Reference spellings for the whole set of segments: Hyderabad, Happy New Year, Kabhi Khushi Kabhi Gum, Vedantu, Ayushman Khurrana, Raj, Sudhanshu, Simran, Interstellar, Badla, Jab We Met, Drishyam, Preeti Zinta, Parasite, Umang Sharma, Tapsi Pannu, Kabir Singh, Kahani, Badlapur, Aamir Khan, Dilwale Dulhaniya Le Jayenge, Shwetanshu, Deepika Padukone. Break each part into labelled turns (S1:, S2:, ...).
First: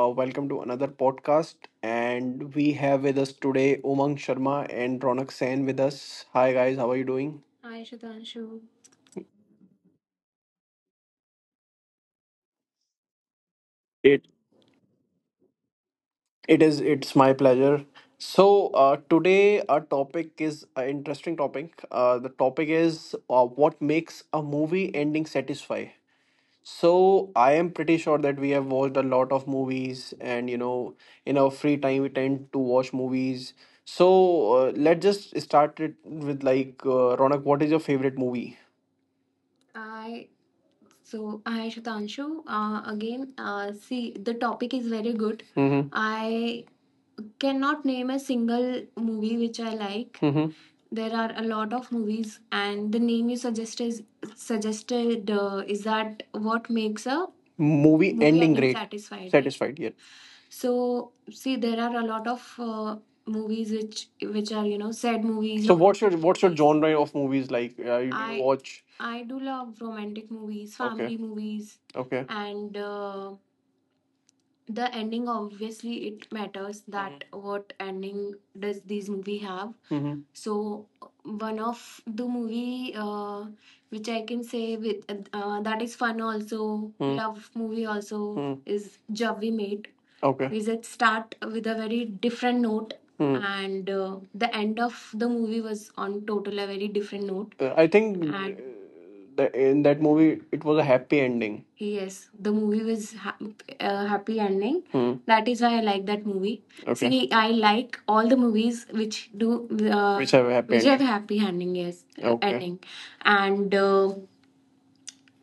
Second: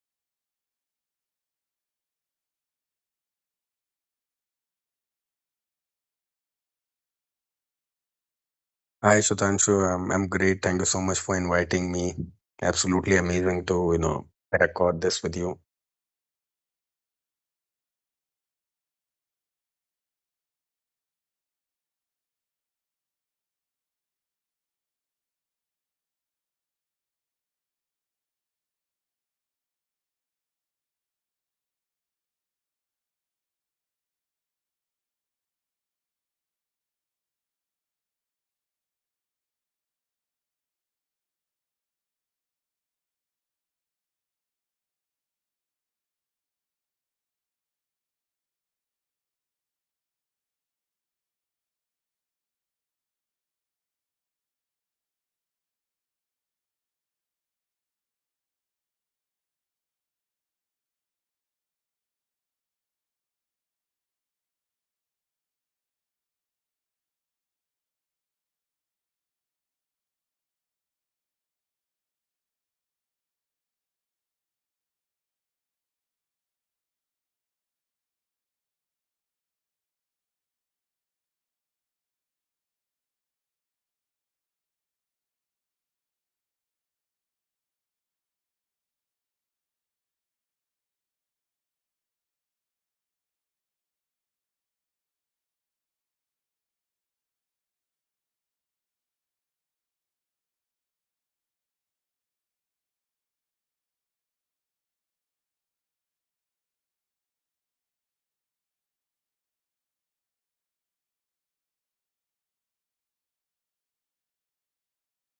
S1: Welcome to another podcast. And we have with us today Umang Sharma and Ronak Sen with us. Hi, guys. How are you doing? Hi, Shwetanshu.
S2: Hi, Sudhanshu. I'm great. Thank you so much for inviting me. Absolutely amazing to,
S1: It
S2: record this with you.
S1: it is. It's my pleasure. So today our topic is an interesting topic. The topic is what makes a movie ending satisfy. So I am pretty sure that we have watched a lot of movies, and you know, in our free time we tend to watch movies. So let's just start it with like Ronak, what is your favorite movie? I so I Shatanshu, again see, the topic is very good. Mm-hmm. Cannot name a single movie which I like. Mm-hmm. There are a lot of movies, and the name you suggested is that what makes a movie ending great. Satisfied, right? Satisfied, right? Yeah. So see, there are a lot of movies which are, you know, sad movies. So or what's your, what's your genre of movies like? You I watch? I do love romantic movies, okay, family movies, okay. And the ending, obviously it matters that, mm-hmm, what ending does this movie have. Mhm. So one of the movie which I can say with, that is fun also, hmm, love movie also, hmm, is job we made Okay. Because it start with a very different note, hmm, and the end of the movie was on total a very different note. I think, and the in that movie it was a happy ending. Yes, the movie was happy ending. Hmm. That is why I like that movie. Okay. See, I like all the movies which do which have a happy, which have ending, happy ending. Yes, okay, ending, and uh,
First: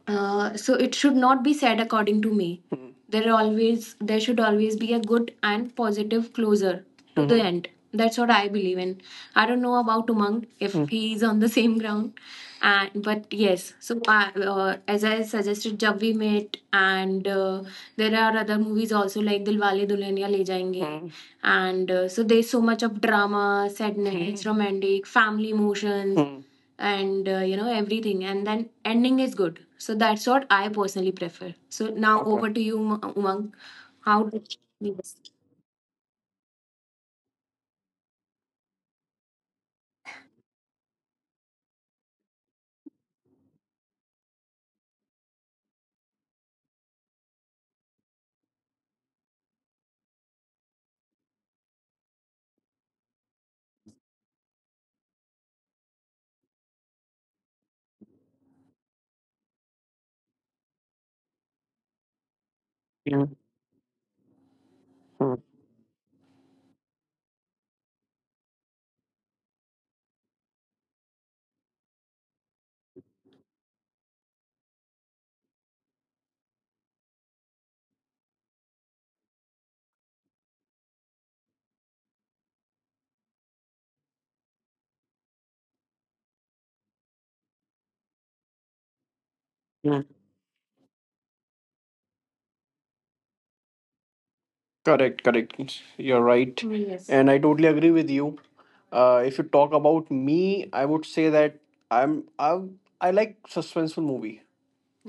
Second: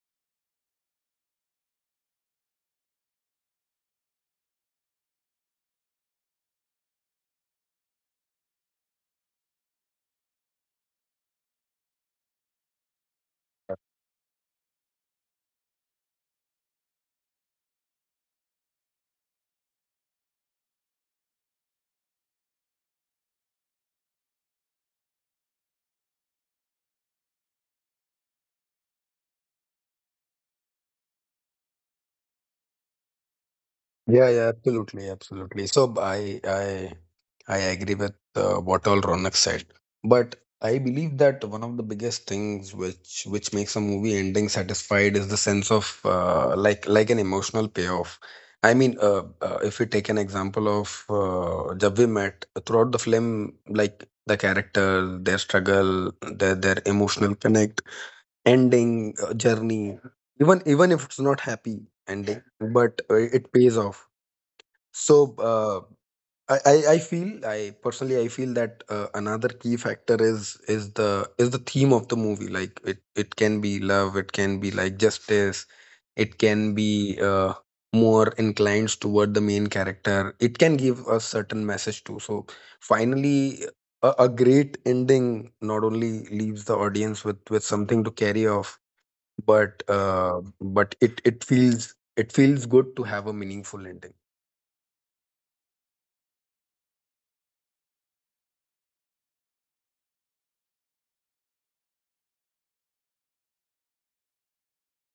S1: uh, so it should not be said, according to me. Hmm. There are always, there should always be a good and positive closer to the, mhm, end. That's what I believe in. I don't know about Umang if, hmm, he is on the same ground, and but yes. So I, as I suggested, Jab We Met, and there are other movies also like Dilwale Dulhaniya Le Jayenge, hmm, and so there's so much of drama, sadness, hmm, romantic, family emotions, hmm, and you know, everything, and then ending is good. So that's what I personally prefer. So now, okay, over to you Umang. How
S2: Yeah, yeah, absolutely,
S1: yes.
S2: absolutely. So I agree with what all Ronak said, but I believe that one of the biggest things which makes a movie ending satisfied is the sense of like an emotional payoff. I mean, if we take an example of Jab We Met, throughout the film, like the character, their struggle, their emotional connect, ending, journey, even if it's not happy ending, but
S1: Yeah.
S2: it pays off. so
S1: Mm,
S2: uh, I feel, I personally I feel that another key factor is is the theme of the movie. Like it can be love, it can be like justice, it can be more inclined toward the main character. It can give a certain message too. So finally, a great ending not only leaves the audience with something to carry off, but
S1: mm.
S2: it feels, it feels good to have a meaningful ending.
S1: Correct, correct. You're right, yes. And I totally agree with you. If you talk about me, I would say that I'm I I like suspenseful movie.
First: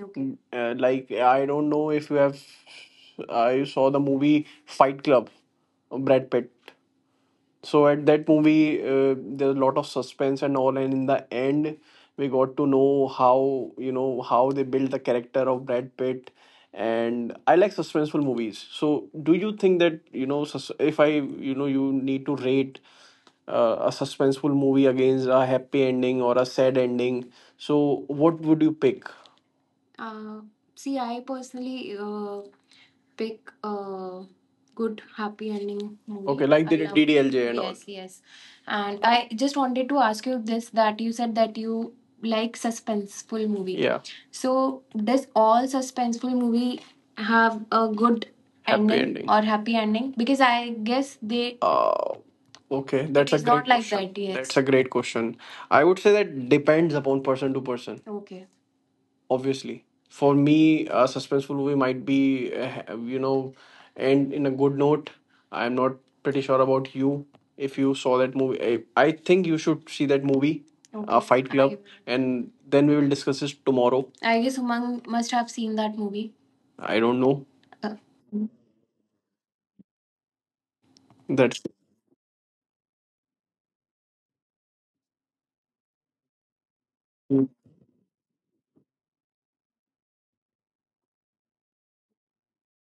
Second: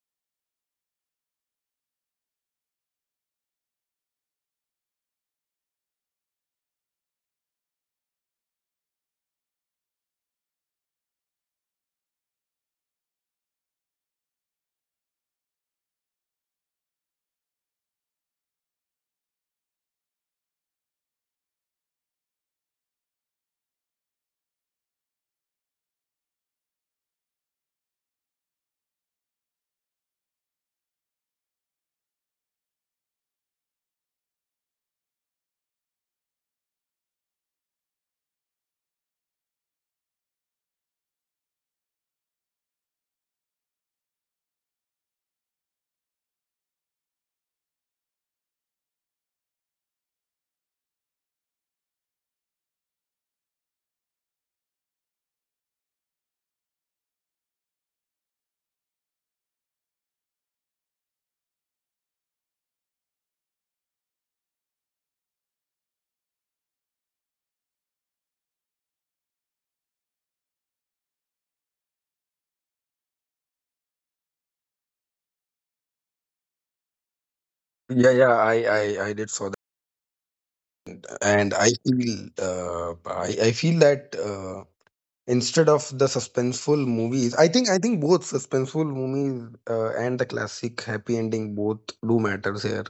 S1: Okay. Mm. Like I don't know if you have, I saw the movie Fight Club, Brad Pitt. So at that movie, there's a lot of suspense and all, and in the end we got to know how, you know, how they built the character of Brad Pitt. And I like suspenseful movies. So do you think that, you know, if I, you know, you need to rate a suspenseful movie against a happy ending or a sad ending, so what would you pick? uh, See, I personally pick a good happy ending movie. Okay, like I the DDLJ and all. Yes, yes. And I just wanted to ask you this, that you said that you like suspenseful movie. Yeah. So does all suspenseful movie have a good happy ending, or happy ending? Because I guess they, okay, that's it a It's not great like question. That. Yes. That's a great question. I would say that depends upon person to person. Okay. Obviously for me a suspenseful movie might be, you know, end in a good note. I'm not pretty sure about you. If you saw that movie, I think you should see that movie, okay, Fight Club, and then we will discuss this tomorrow. I guess Umang must have seen that movie. I don't know. Uh,
S2: Yeah, yeah, I did saw that, and
S1: that's
S2: I feel, I feel that instead of the suspenseful movies,
S1: mm,
S2: I think both suspenseful movies and the classic happy ending both do matters here.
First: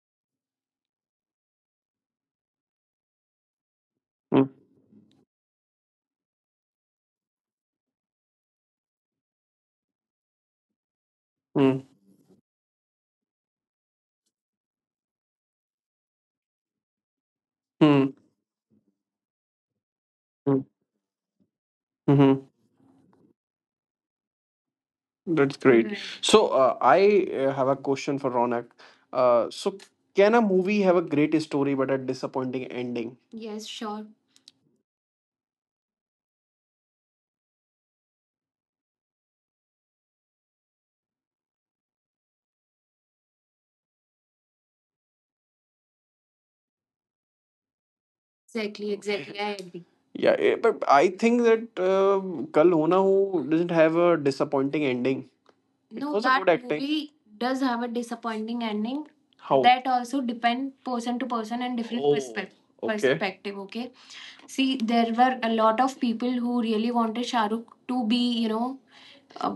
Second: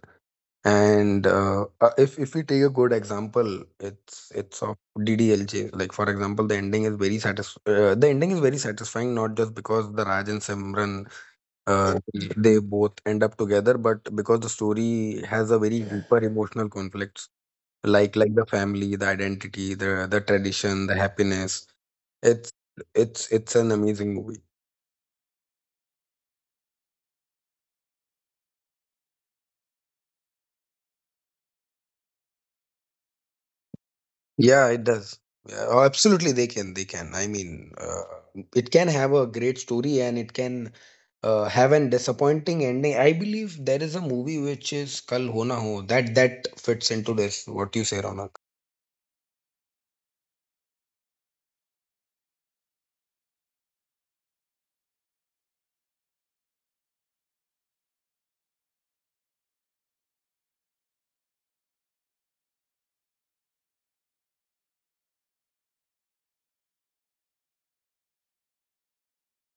S2: And if we take a good example,
S1: mm,
S2: it's of DDLJ. Like for example, the ending is very satisf the ending is very satisfying, not just because the Raj and Simran
S1: mm,
S2: uh, they both end up together, but because the story has a very deeper emotional conflict,
S1: mm,
S2: like the family, the identity, the
S1: mm,
S2: tradition, the happiness.
S1: mhm.
S2: It's it's an amazing movie.
S1: That's great. Right. So I have a question for Ronak. So can a movie have a great story but a disappointing ending? Yes, sure.
S2: Yeah, it does. Yeah, oh, absolutely they can, I mean, it can have a great story and it can have an disappointing ending. I believe there is a movie which is Kal Ho Na Ho, that fits into this. What you say, Ronak?
S1: Exactly, exactly. I agree. Yeah, eh, but I think that Kal Ho Na Ho doesn't have a disappointing ending. It, no, was a that good acting movie does have a disappointing ending. How? That also depend person to person and different, oh, perspective. Okay. Perspective, okay. See, there were a lot of people who really wanted Shahrukh to be, you know, uh,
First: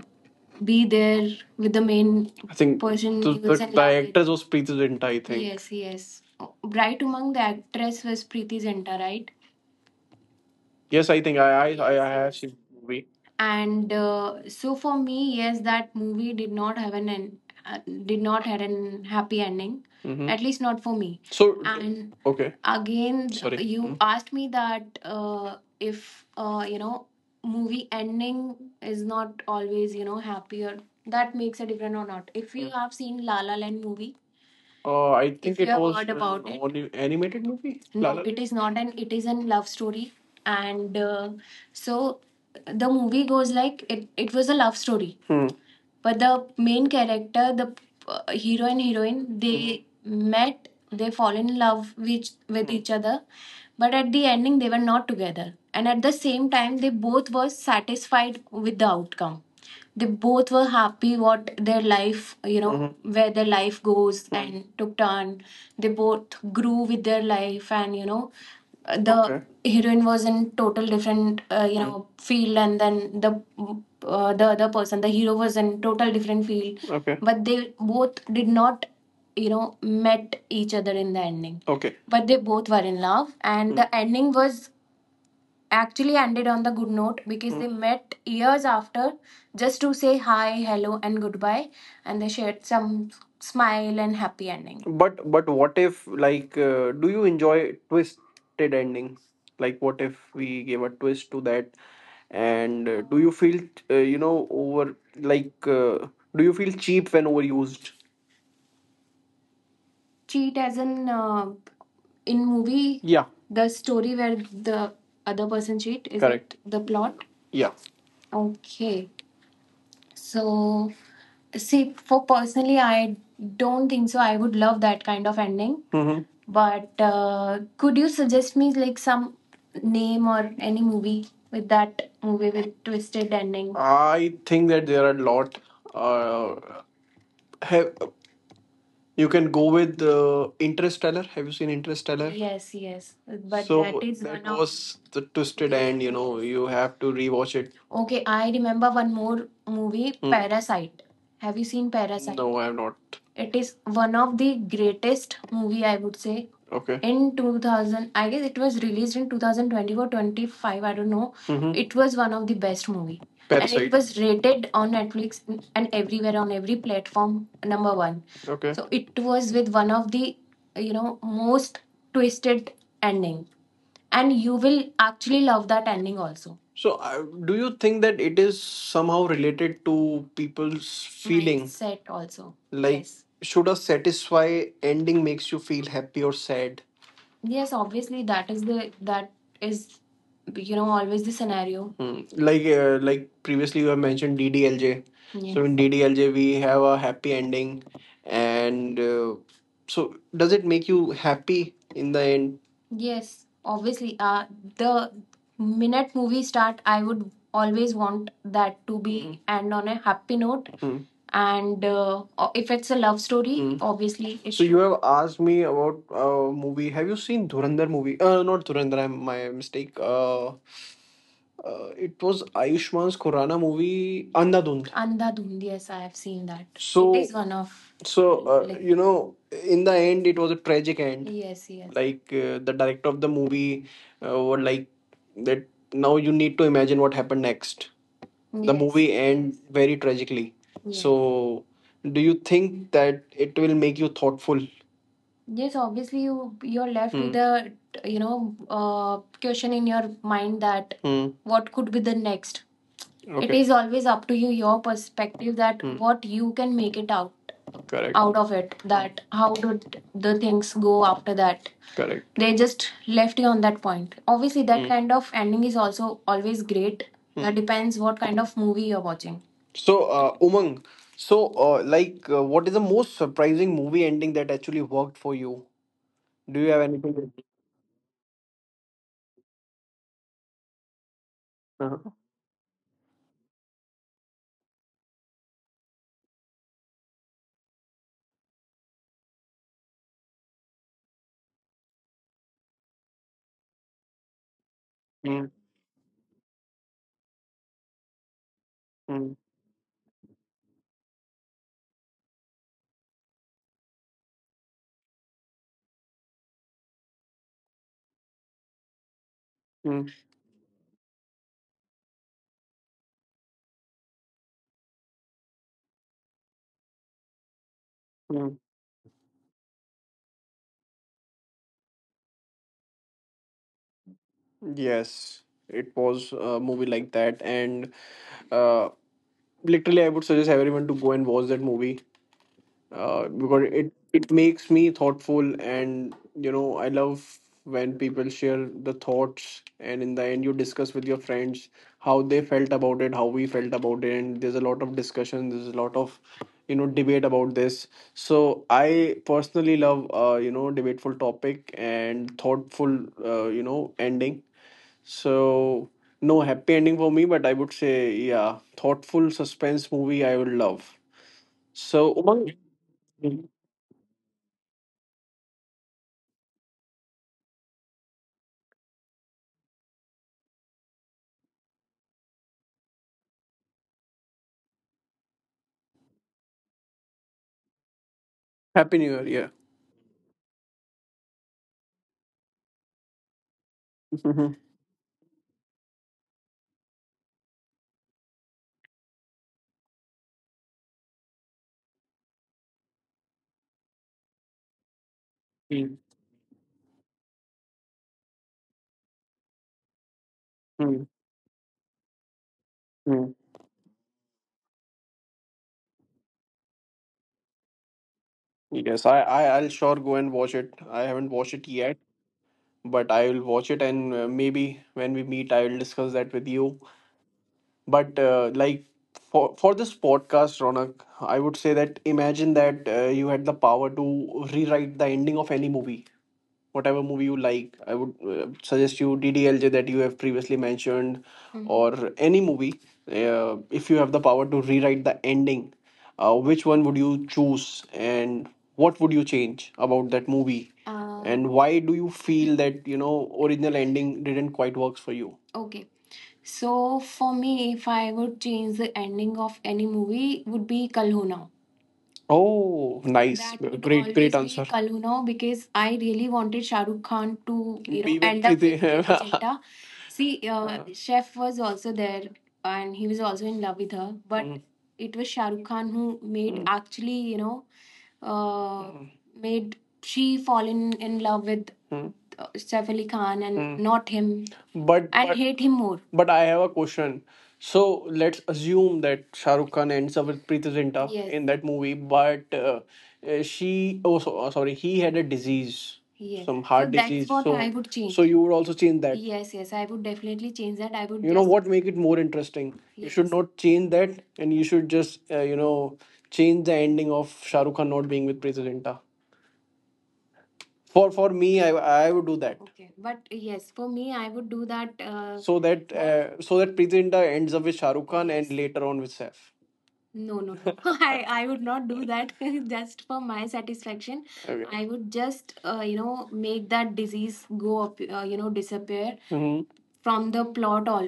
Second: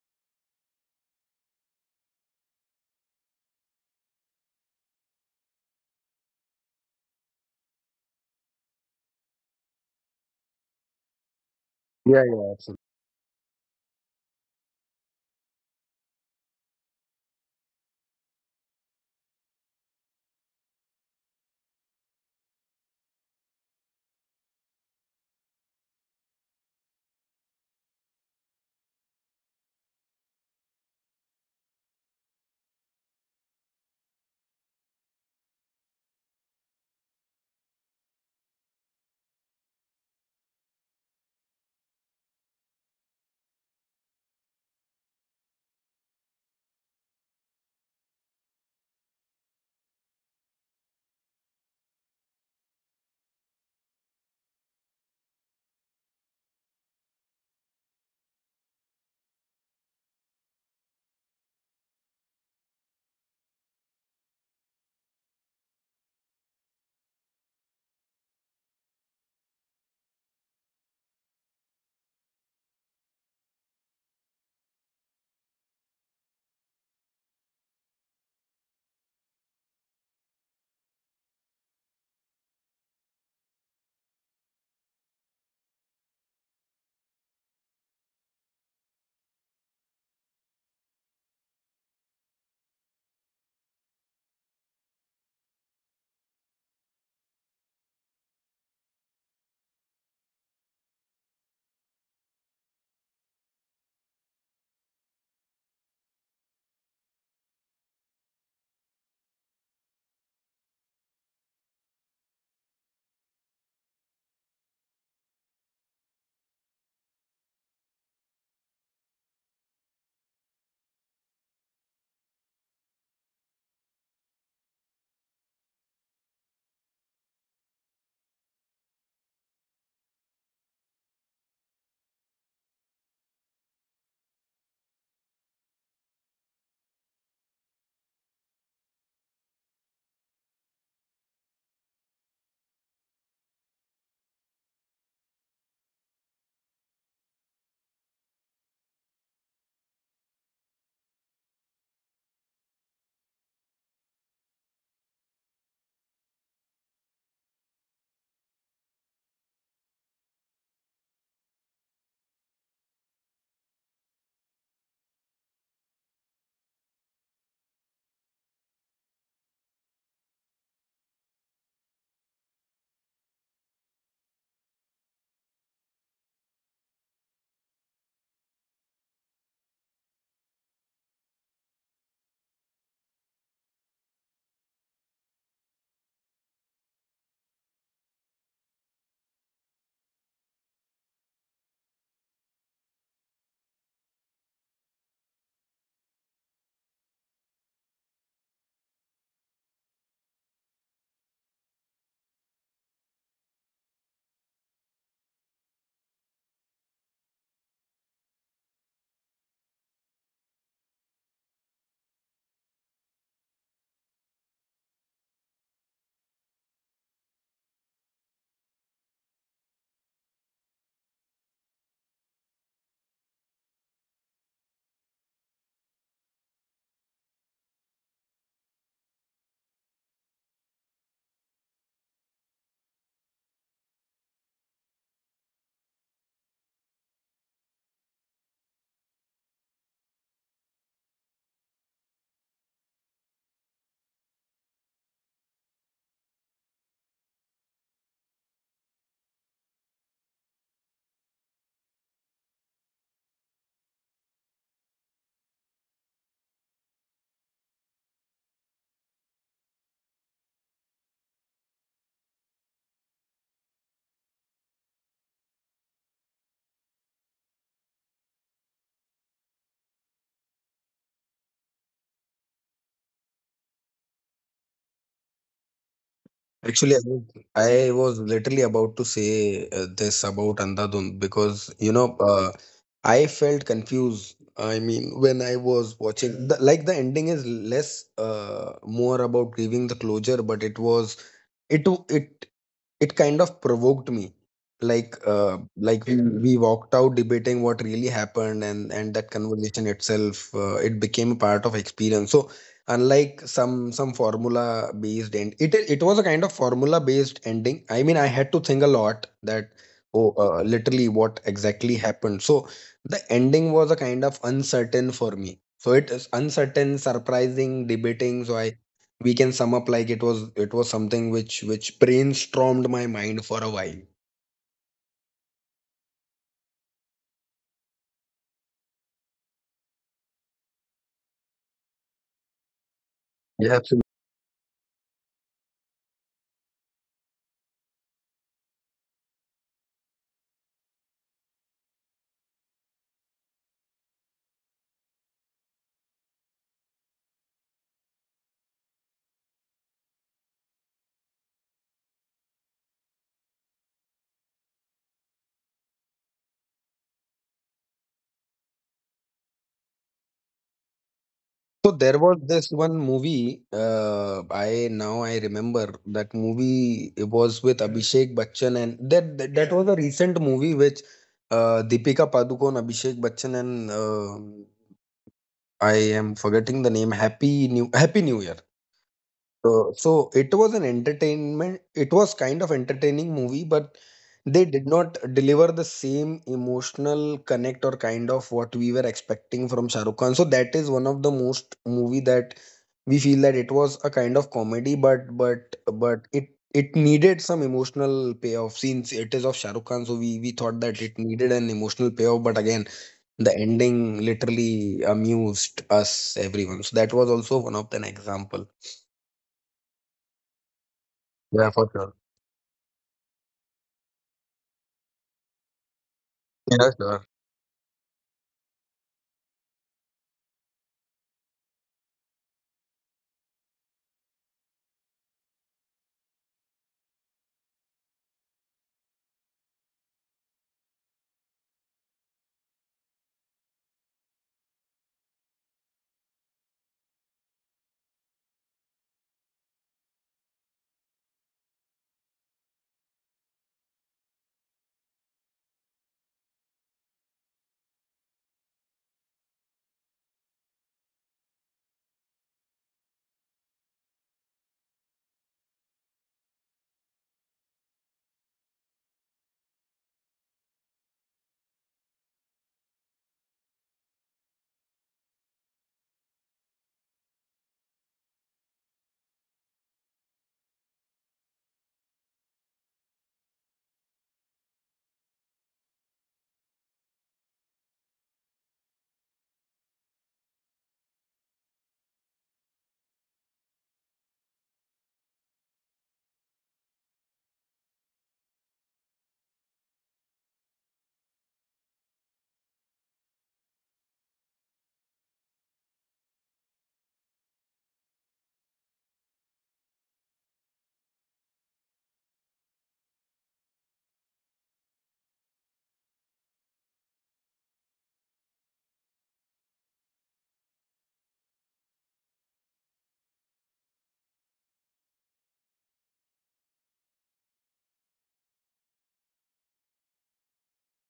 S1: be there with the main, I think person the, he was the in love with. Was Preeti Zinta, I think. Yes, yes. Bright among the actress was Preeti Zinta, right? Yes, I think I
S2: Yeah,
S1: have seen
S2: yeah,
S1: the
S2: absolutely.
S1: movie. And so for me, yes, that movie did not have an end, uh, did not had an happy ending, hmm, at least not for me. So and okay, again sorry. You, mhm, asked me that if, you know, movie ending is not always, you know, happier, that makes a difference or not, if you, mm, have seen La La Land movie. I think, if you it have was heard about an it. Only animated movie. La, no, La it Land? Is not an. It is a love story, and so the movie goes like it. It was a love story, hmm, but the main character the, hero and heroine, they met, they fall in love with, each other, but at the ending they were not together, and at the same time they both were satisfied with the outcome. They both were happy what their life, you know, mhm, where their life goes and took turn. They both grew with their life, and, you know, the, okay, heroine was in total different, you know, field, and then the, the other person the hero was in total different field. Okay. But they both did not, you know, met each other in the ending. Okay. But they both were in love, and the ending was actually ended on the good note because they met years after, just to say hi, hello, and goodbye, and they shared some smile and happy ending. But what if, like, do you enjoy twisted endings? Like what if we gave a twist to that? And do you feel, you know, over, like, do you feel cheap when overused? Cheat as in, in movie? Yeah, the story where the other person cheat is correct it the plot? Yeah. Okay. So see, for personally I don't think so. I would love that kind of ending. Mm-hmm. But could you suggest me like some name or any movie with that movie with twisted ending? I think that there are a lot. Uh, have you can go with Interstellar. Have you seen Interstellar? Yes, yes. But that, so that is that one of was the twisted end, you know, you have to rewatch it. Okay, I remember one more movie, hmm, Parasite. Have you seen Parasite? No, I have not. It is one of the greatest movie, I would say, okay, in 2000, I guess it was released in 2024, 25. I don't know. Mhm. It was one of the best movie, Parasite. And it was rated on Netflix and everywhere on every platform number one. Okay. So it was with one of the, you know, most twisted ending, and you will actually love that ending also. So, do you think that it is somehow related to people's feeling? Mindset also. Like, yes, should a satisfy ending makes you feel happy or sad? Yes, obviously that is the, that is, you know, always the scenario. Hmm. Like, like previously you have mentioned DDLJ. So yes, in DDLJ we have a happy ending, and so does it make you happy in the end? Yes, obviously, the minute movie start, I would always want that to be, hmm, end on a happy note. Hmm. And if it's a love story, hmm, obviously it So should. You have asked me about a, movie. Have you seen Dhurandhar movie? Not Dhurandhar, I'm, my mistake. It was Ayushman's Khurrana movie, Andhadhund. Andhadhund, yes, I have seen that. So, it is one of, so like, you know, in the end, it was a tragic end. Yes, yes. Like, the director of the movie, were like that. Now you need to imagine what happened next. The, yes, movie ends very tragically. Yes. So do you think that it will make you thoughtful? Yes, obviously, you, you're left with, hmm, a, you know, question in your mind that, hmm, what could be the next, it, okay. is always up to you, your perspective that what you can make it out. Correct. Out of it. That how did the things go after that? Correct. They just left you on that point. Obviously, that kind of ending is also always great. Hmm. That depends what kind of movie you're watching. So, Umang, so what is the most surprising movie ending that actually worked for you? Do you have
S2: Actually,
S1: anything?
S2: I was literally about to say this about Andhadhun because
S1: Uh-huh.
S2: I felt confused. I mean, when I was watching, like the ending is less more about grieving the closure, but it it kind of provoked me. Like
S1: Mm,
S2: we walked out debating what really happened, and that
S1: mm,
S2: conversation itself it became a part of experience. So unlike some formula based end, it was a kind of formula based ending. I mean, I had to think a lot that,
S1: mm,
S2: oh, literally what exactly happened. So the ending was a kind of uncertain for me. So it is uncertain, surprising, debating.
S1: mm.
S2: So I We can sum up, like it was, something which brainstormed my mind for a while.
S1: Yes, it was a movie like that, and uh, literally, I would suggest everyone to go and watch that movie, because
S2: Yeah,
S1: it
S2: absolutely.
S1: it makes me thoughtful, and I love when people share the thoughts, and in the end, you discuss with your friends how they felt about it, how we felt about it, and there's a lot of discussion, there's a lot of debate about this. So I personally love debateful topic and thoughtful ending, so no happy ending for me, but I would say yeah, thoughtful suspense movie I would love.
S2: So
S1: So
S2: there was
S1: Umang,
S2: this one movie, I now I remember that movie. It was with Abhishek Bachchan, and that was a recent movie which, Deepika Padukone, Abhishek Bachchan, and uh, I am forgetting the name. Happy New Year.
S1: Happy New Year, yeah.
S2: So it was an entertainment, it was kind of entertaining movie, but
S1: Mhm.
S2: they did not deliver the same emotional connect or kind of what we were expecting from Shah Rukh Khan. So that is one of the most movie that we feel that it was a kind of comedy,
S1: Mm,
S2: but it needed some emotional payoff since it is of Shah Rukh Khan. So we thought that
S1: mm,
S2: it needed an emotional payoff, but again
S1: mm.
S2: the ending literally amused us everyone. So that was also one of an example.
S1: Yes, I'll sure go and watch it. I haven't watched it
S2: Yeah, for
S1: yet,
S2: sure.
S1: but I will watch it, and maybe when we meet, I will discuss that with you.
S2: Yeah, sure.
S1: But for this podcast, Ronak, I would say that imagine that you had the power to rewrite the ending of any movie, whatever movie you like. I would suggest you DDLJ, that you have previously mentioned, mhm, or any movie. If you have the power to rewrite the ending, which one would you choose, and what would you change about that movie, and why do you feel that original ending didn't quite works for you? Okay. So for me, if I would change the ending of any movie, would be Kal Ho Na. Oh, nice. That would, great, great, always be answer. Kaluno, because I really wanted Shah Rukh Khan to, be with, end up with Preeti Zinta. See, Chef was also there and he was also in love with her, but it was Shah Rukh Khan who made, actually, you know, uh, mm, made she fall in love with, Saif Ali Khan and not him. But and but hate him more. But I have a question. So let's assume that Shah Rukh Khan ends up with Preeti Zinta, yes, in that movie, but she, oh so, sorry, he had a disease, yes, some So heart that's disease. What I So would change. So you would also change that. Yes, yes, I would definitely change that. I would you know, just what make it more interesting? You should, yes, not change that, and you should just change the ending of Shah Rukh Khan not being with Preeti Zinta. For me, I would do that. Okay, but yes, for me, I would do that. So that so that Pritinda ends up with Shahrukh Khan and, yes, later on with Saif. No, no, no. I would not do that just for my satisfaction. Okay. I would just, you know, make that disease go up, you know, disappear, hmm, from the plot all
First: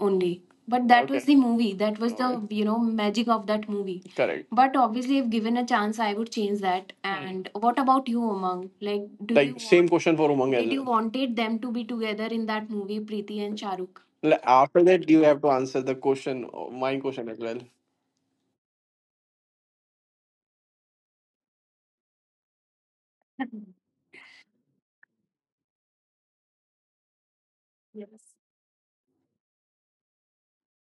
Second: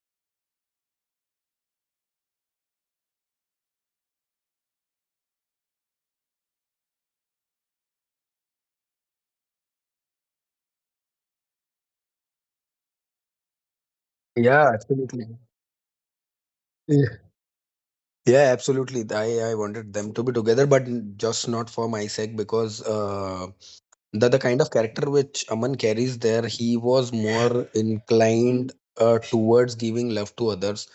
S1: only. But that was, okay, the movie. That was the, alright, you know, magic of that movie. Correct. But obviously, if given a chance, I would change that. Mm. And what about you, Umang? Like, do you, like same want, question for Umang as did you well, wanted them to be together in that movie, Preeti and Shahrukh? Like,
S2: Yeah,
S1: after that, you
S2: absolutely.
S1: have to answer the question, my
S2: Yeah,
S1: question as well.
S2: yeah, absolutely. I wanted them to be together, but just not for my sake, because the kind of character which Aman carries there, he was more
S1: Yes.
S2: inclined towards giving love to others.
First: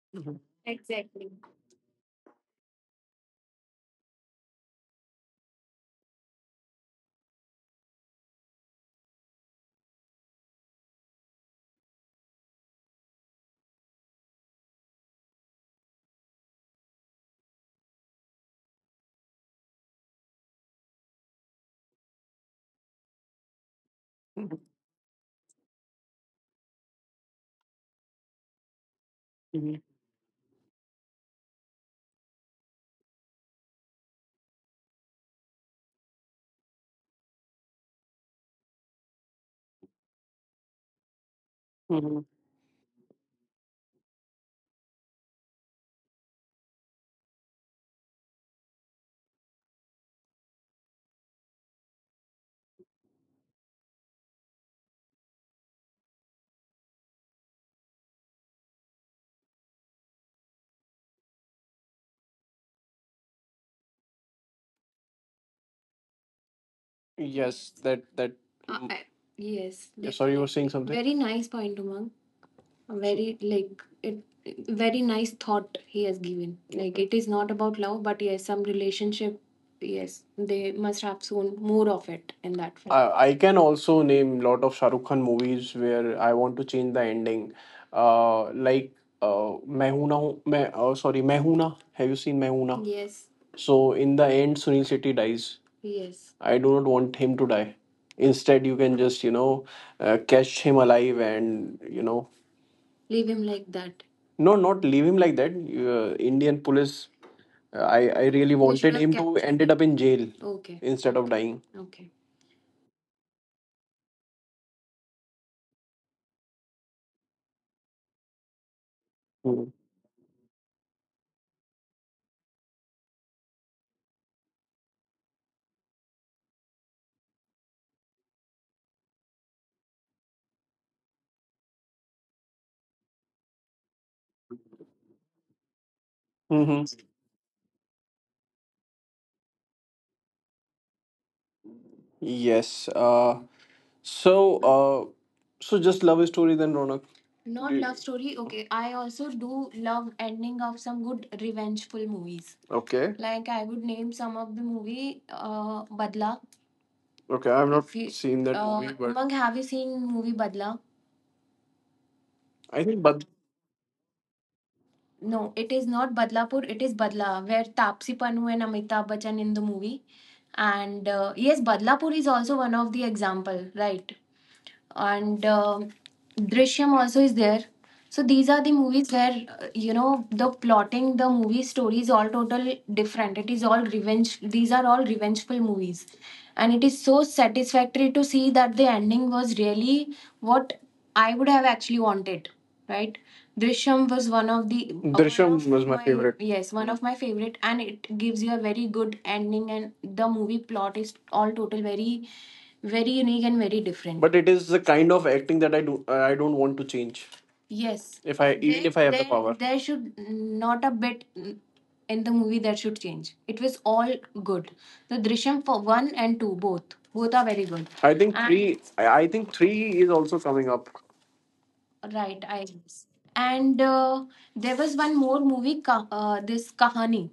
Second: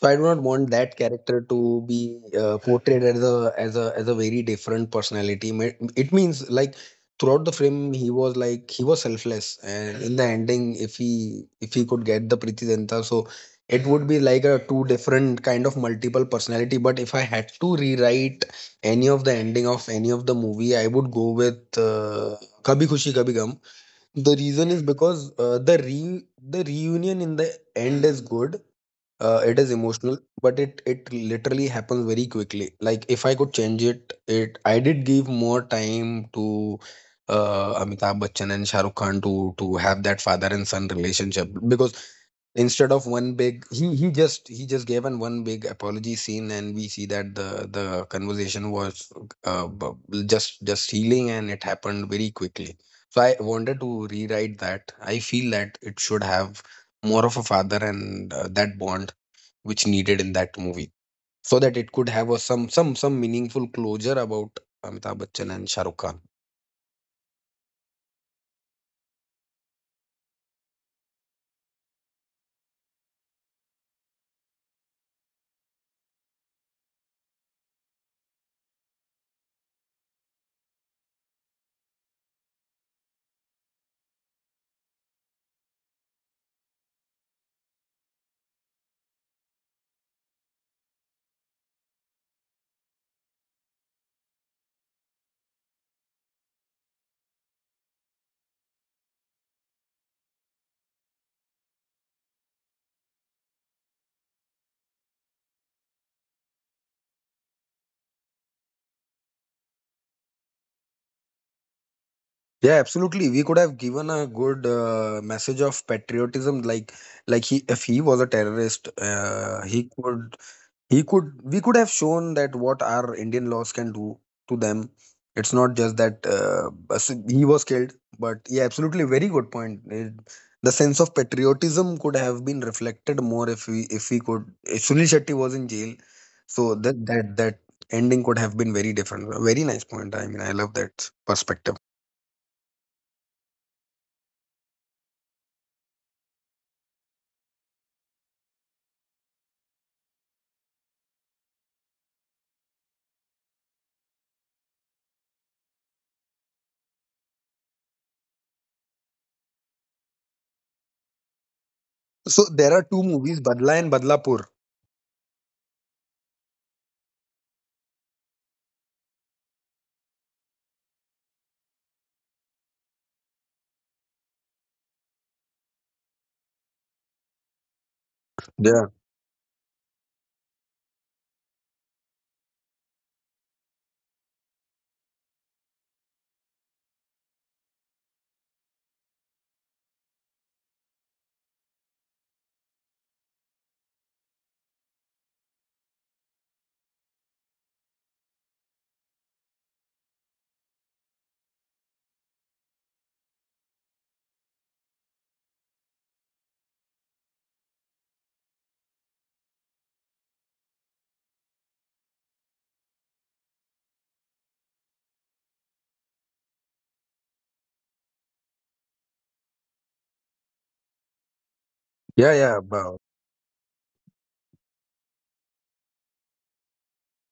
S2: So I do
S1: Mhm.
S2: not want that
S1: Exactly.
S2: character to be portrayed as a as a as a very different personality. It means, like throughout the film he was like he was selfless, and in the ending, if he, could get the Priti Danta, so it would be like a two different kind of multiple personality. But if I had to rewrite any of the ending of any of the movie, I would go with uh, Kabhi Khushi Kabhi Gum. The
S1: Mhm.
S2: reason is because the reunion in the end is good. It is
S1: Mhm.
S2: emotional, but it literally happens very quickly. Like if I could change it, I did give more time to Amitabh Bachchan and shahrukh khan to have that father and son relationship, because
S1: Mhm.
S2: instead of one big, he just gave an one big apology scene, and we see that the conversation was uh, bu- just healing, and it happened very quickly. So I wanted to rewrite that. I feel that it should have more of a father and, that bond which needed in that movie, so that it could have a some meaningful closure about Amitabh Bachchan and Shah Rukh Khan.
S1: Yes, that that. I-, yes, yeah, sorry, you were definitely, saying definitely, something. Very nice point, Umang. A very, like it, very nice thought he has given, like it is not about love, but yes, some relationship. Yes, they must have soon more of it in that film. I I, can also name lot of Shahrukh Khan movies where I want to change the ending. Uh, like Mehuna, Meh, sorry, Mehuna. Have you seen Mehuna? Yes. So in the end, Sunil Shetty dies. Yes, I do not want him to die. Instead, you can just, catch him alive and, you know, leave him like that. No, not leave him like that. Indian police. I really, they should wanted have him to kept him, ended up in jail, okay, instead of dying. Okay.
S2: Yeah, absolutely. We could have given a good message of patriotism. Like he, if he was a terrorist, he could we could have shown that what our Indian laws can do to them. It's not just that he was killed, but yeah, absolutely, very good point. The sense of patriotism could have been reflected more if we, could, if Sunil Shetty was in jail. So
S1: Mm-hmm.
S2: that ending could have been very different. A very nice point. I mean, I love that perspective.
S1: Yes. So. So just love story then, Ronak. Not Do- love story. Okay. I also do love ending of some good revengeful movies. Okay. Like I would name some of the movie, Badla. Okay. I've not, if you seen that movie, but Umang, have you seen movie Badla?
S2: So there
S1: I
S2: are
S1: think
S2: two movies, Badla and Badlapur.
S1: no, it is not Badlapur. It is Badla, where Tapsi Pannu and Amitabh Bachchan in the movie. And yes, Badlapur is also one of the example, right? And um, Drishyam also is there. So these are the
S2: Yeah,
S1: movies where, you know, the plotting, the movie story is all total different. It is all revenge. These are all revengeful movies, and it is so satisfactory to see that the ending was really what I would have actually wanted, right? Drishyam was one of the, one Drishyam of was my my favorite, yes, one of my favorite, and it gives you a very good ending, and the movie plot is all total very, very unique and very different. But it is the kind of acting that I do, I don't want to change. Yes. If I, there, if I have the there, power, there should not a bit in the movie that should change. It was all good. The Drishyam for one and two, both. Both are very good. I think and three, I think three is also coming up,
S2: yeah,
S1: right,
S2: yeah.
S1: I, and there was one more movie, Ka-, this Kahani.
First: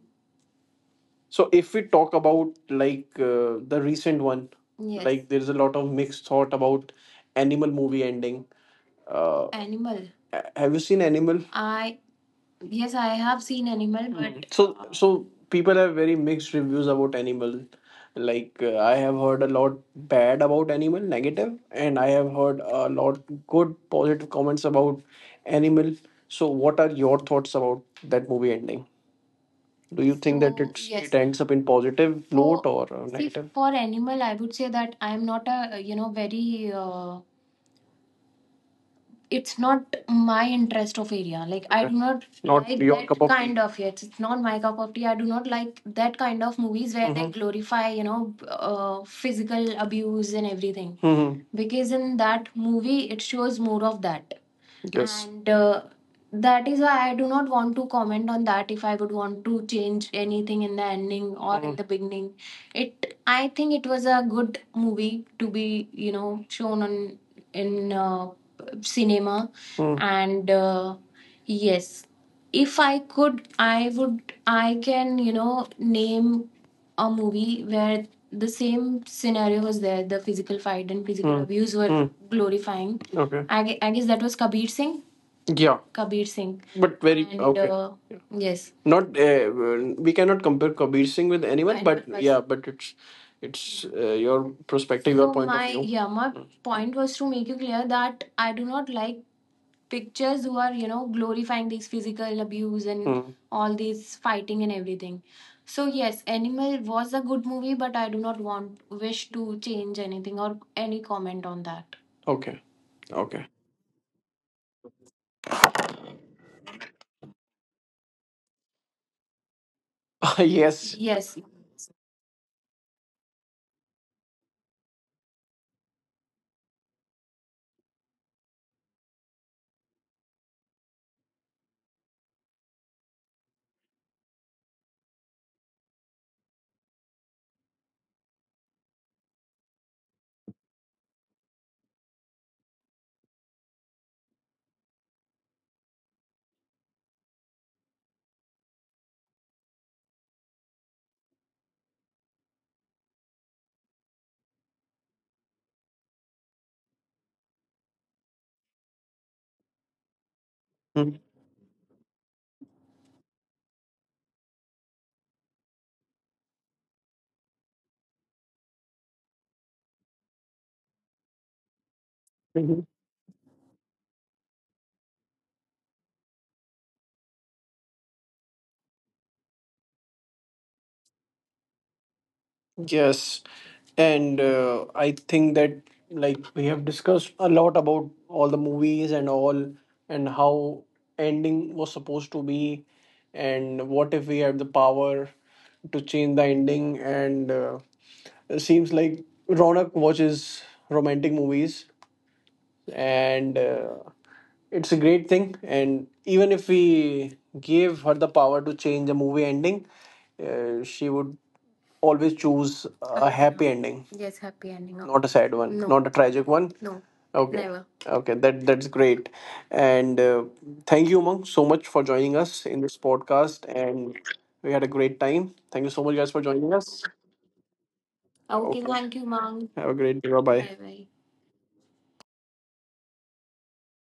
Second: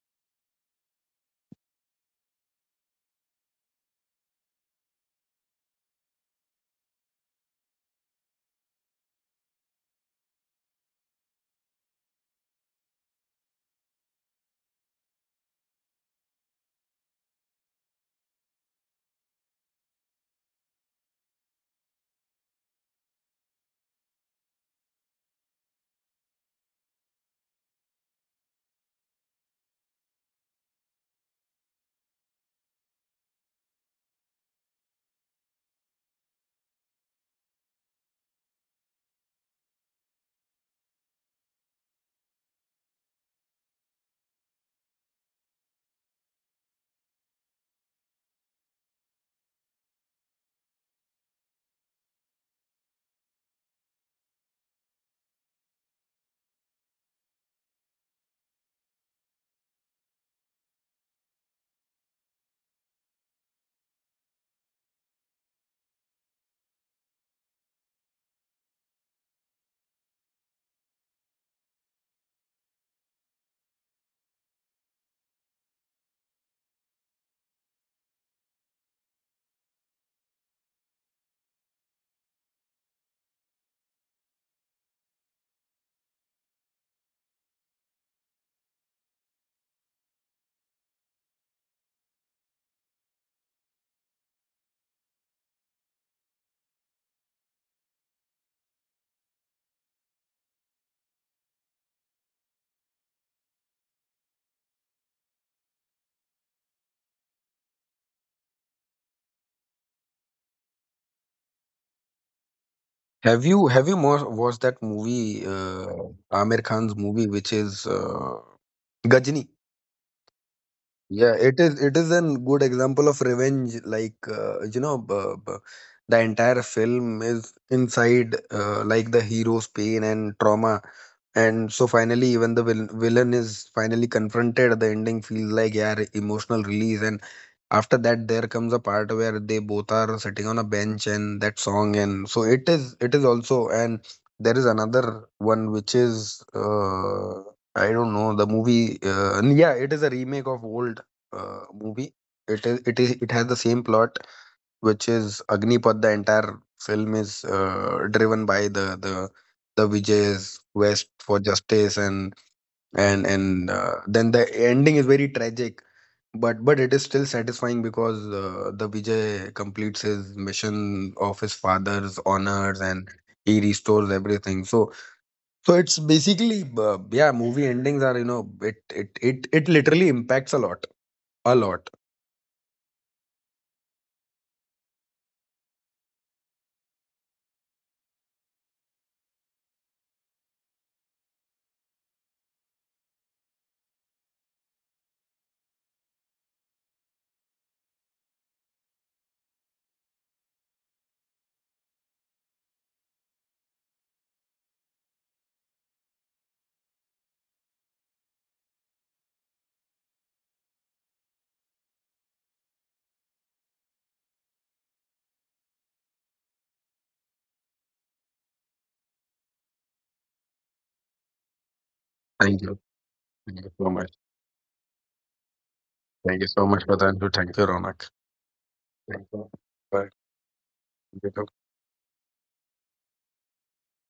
S1: So if we talk about like, the recent one, yes, like there's a lot of mixed thought about Animal movie ending. Animal. A-, have you seen Animal? I, yes, I have seen Animal, mm, but so, so people have very mixed reviews about Animal. Like, I have heard a lot bad about Animal, negative, and I have heard a lot good positive comments about Animal. So what are your thoughts about that movie ending? Do you think that, so, it's it, yes, it ends up in positive note, for or a see, negative? For animal, I would say that I am not a, very. It's not my interest of area. Like I, okay, do not, not like your cup that of tea, kind of. Yes, it's not my cup of tea. I do not like that kind of movies where they, mm-hmm, glorify, physical abuse and everything. Mm-hmm. Because in that movie, it shows more of that. Yes. And that is why I do not want to comment on that. If I would want to change anything in the ending or in, mm, the beginning, it, I think it was a good movie to be, you know, shown on in, cinema, mm. And yes, if I could, I would, I can, you know, name a movie where the same scenario was there, the physical fight and physical, hmm, abuse were, hmm, glorifying. Okay. I guess that was Kabir Singh. Yeah, Kabir Singh. But very and okay, yeah, yes, not, well, we cannot compare Kabir Singh with anyone but person, yeah, person. But it's your perspective, your, so point of my view, yeah, my, mm, point was to make you clear that I do not like pictures who are, you know, glorifying these physical abuse and, hmm, all these fighting and everything. So yes, Animal was a good movie, but I do not want wish to change anything or any comment on that. Okay. Okay.
S2: Have you more watched that movie, Aamir Khan's movie, which is Gajni?
S1: Yes.
S2: Yeah,
S1: Yes,
S2: it is, a good example of revenge. Like, the entire film is inside, like the hero's pain and trauma, and so finally, even the villain is finally confronted. The ending feels like, yeah, emotional release, and after that, there comes a part where they both are sitting on a bench and that song, and so it is, also. And there is another one which is, I don't know the movie. And yeah, it is a remake of old movie. It is, it has the same plot, which is Agnipad. The entire film is driven by the Vijay's quest for justice, and then the ending is very tragic. But it is still satisfying, because the Vijay completes his mission of his father's honors,
S1: mhm.
S2: and he restores everything. So it's basically, yeah, movie endings are, you know, it literally impacts a lot, a lot.
S1: Yes, and I think that, like we have discussed a lot about all the movies and all, and how ending was supposed to be, and what if we had the power to change the ending. And it seems like Ronak watches romantic movies, and it's a great thing, and even if we gave her the power to change the movie ending, she would always choose a happy ending. Yes, happy ending. No, not a sad one, no, not a tragic one. No, okay, never. Okay, that that's great, and thank you, Umang, so much for joining us
S2: Thank you.
S1: in this
S2: Thank
S1: podcast,
S2: you so much.
S1: and we had a great time. Thank you so much, guys,
S2: Thank
S1: for
S2: you so
S1: joining
S2: much,
S1: us.
S2: for the Vedantu. Thank you, Ronak.
S1: Okay, okay, thank you,
S2: Thank you.
S1: mom. Have a great day. Bye bye. Bye bye.
S2: Bye.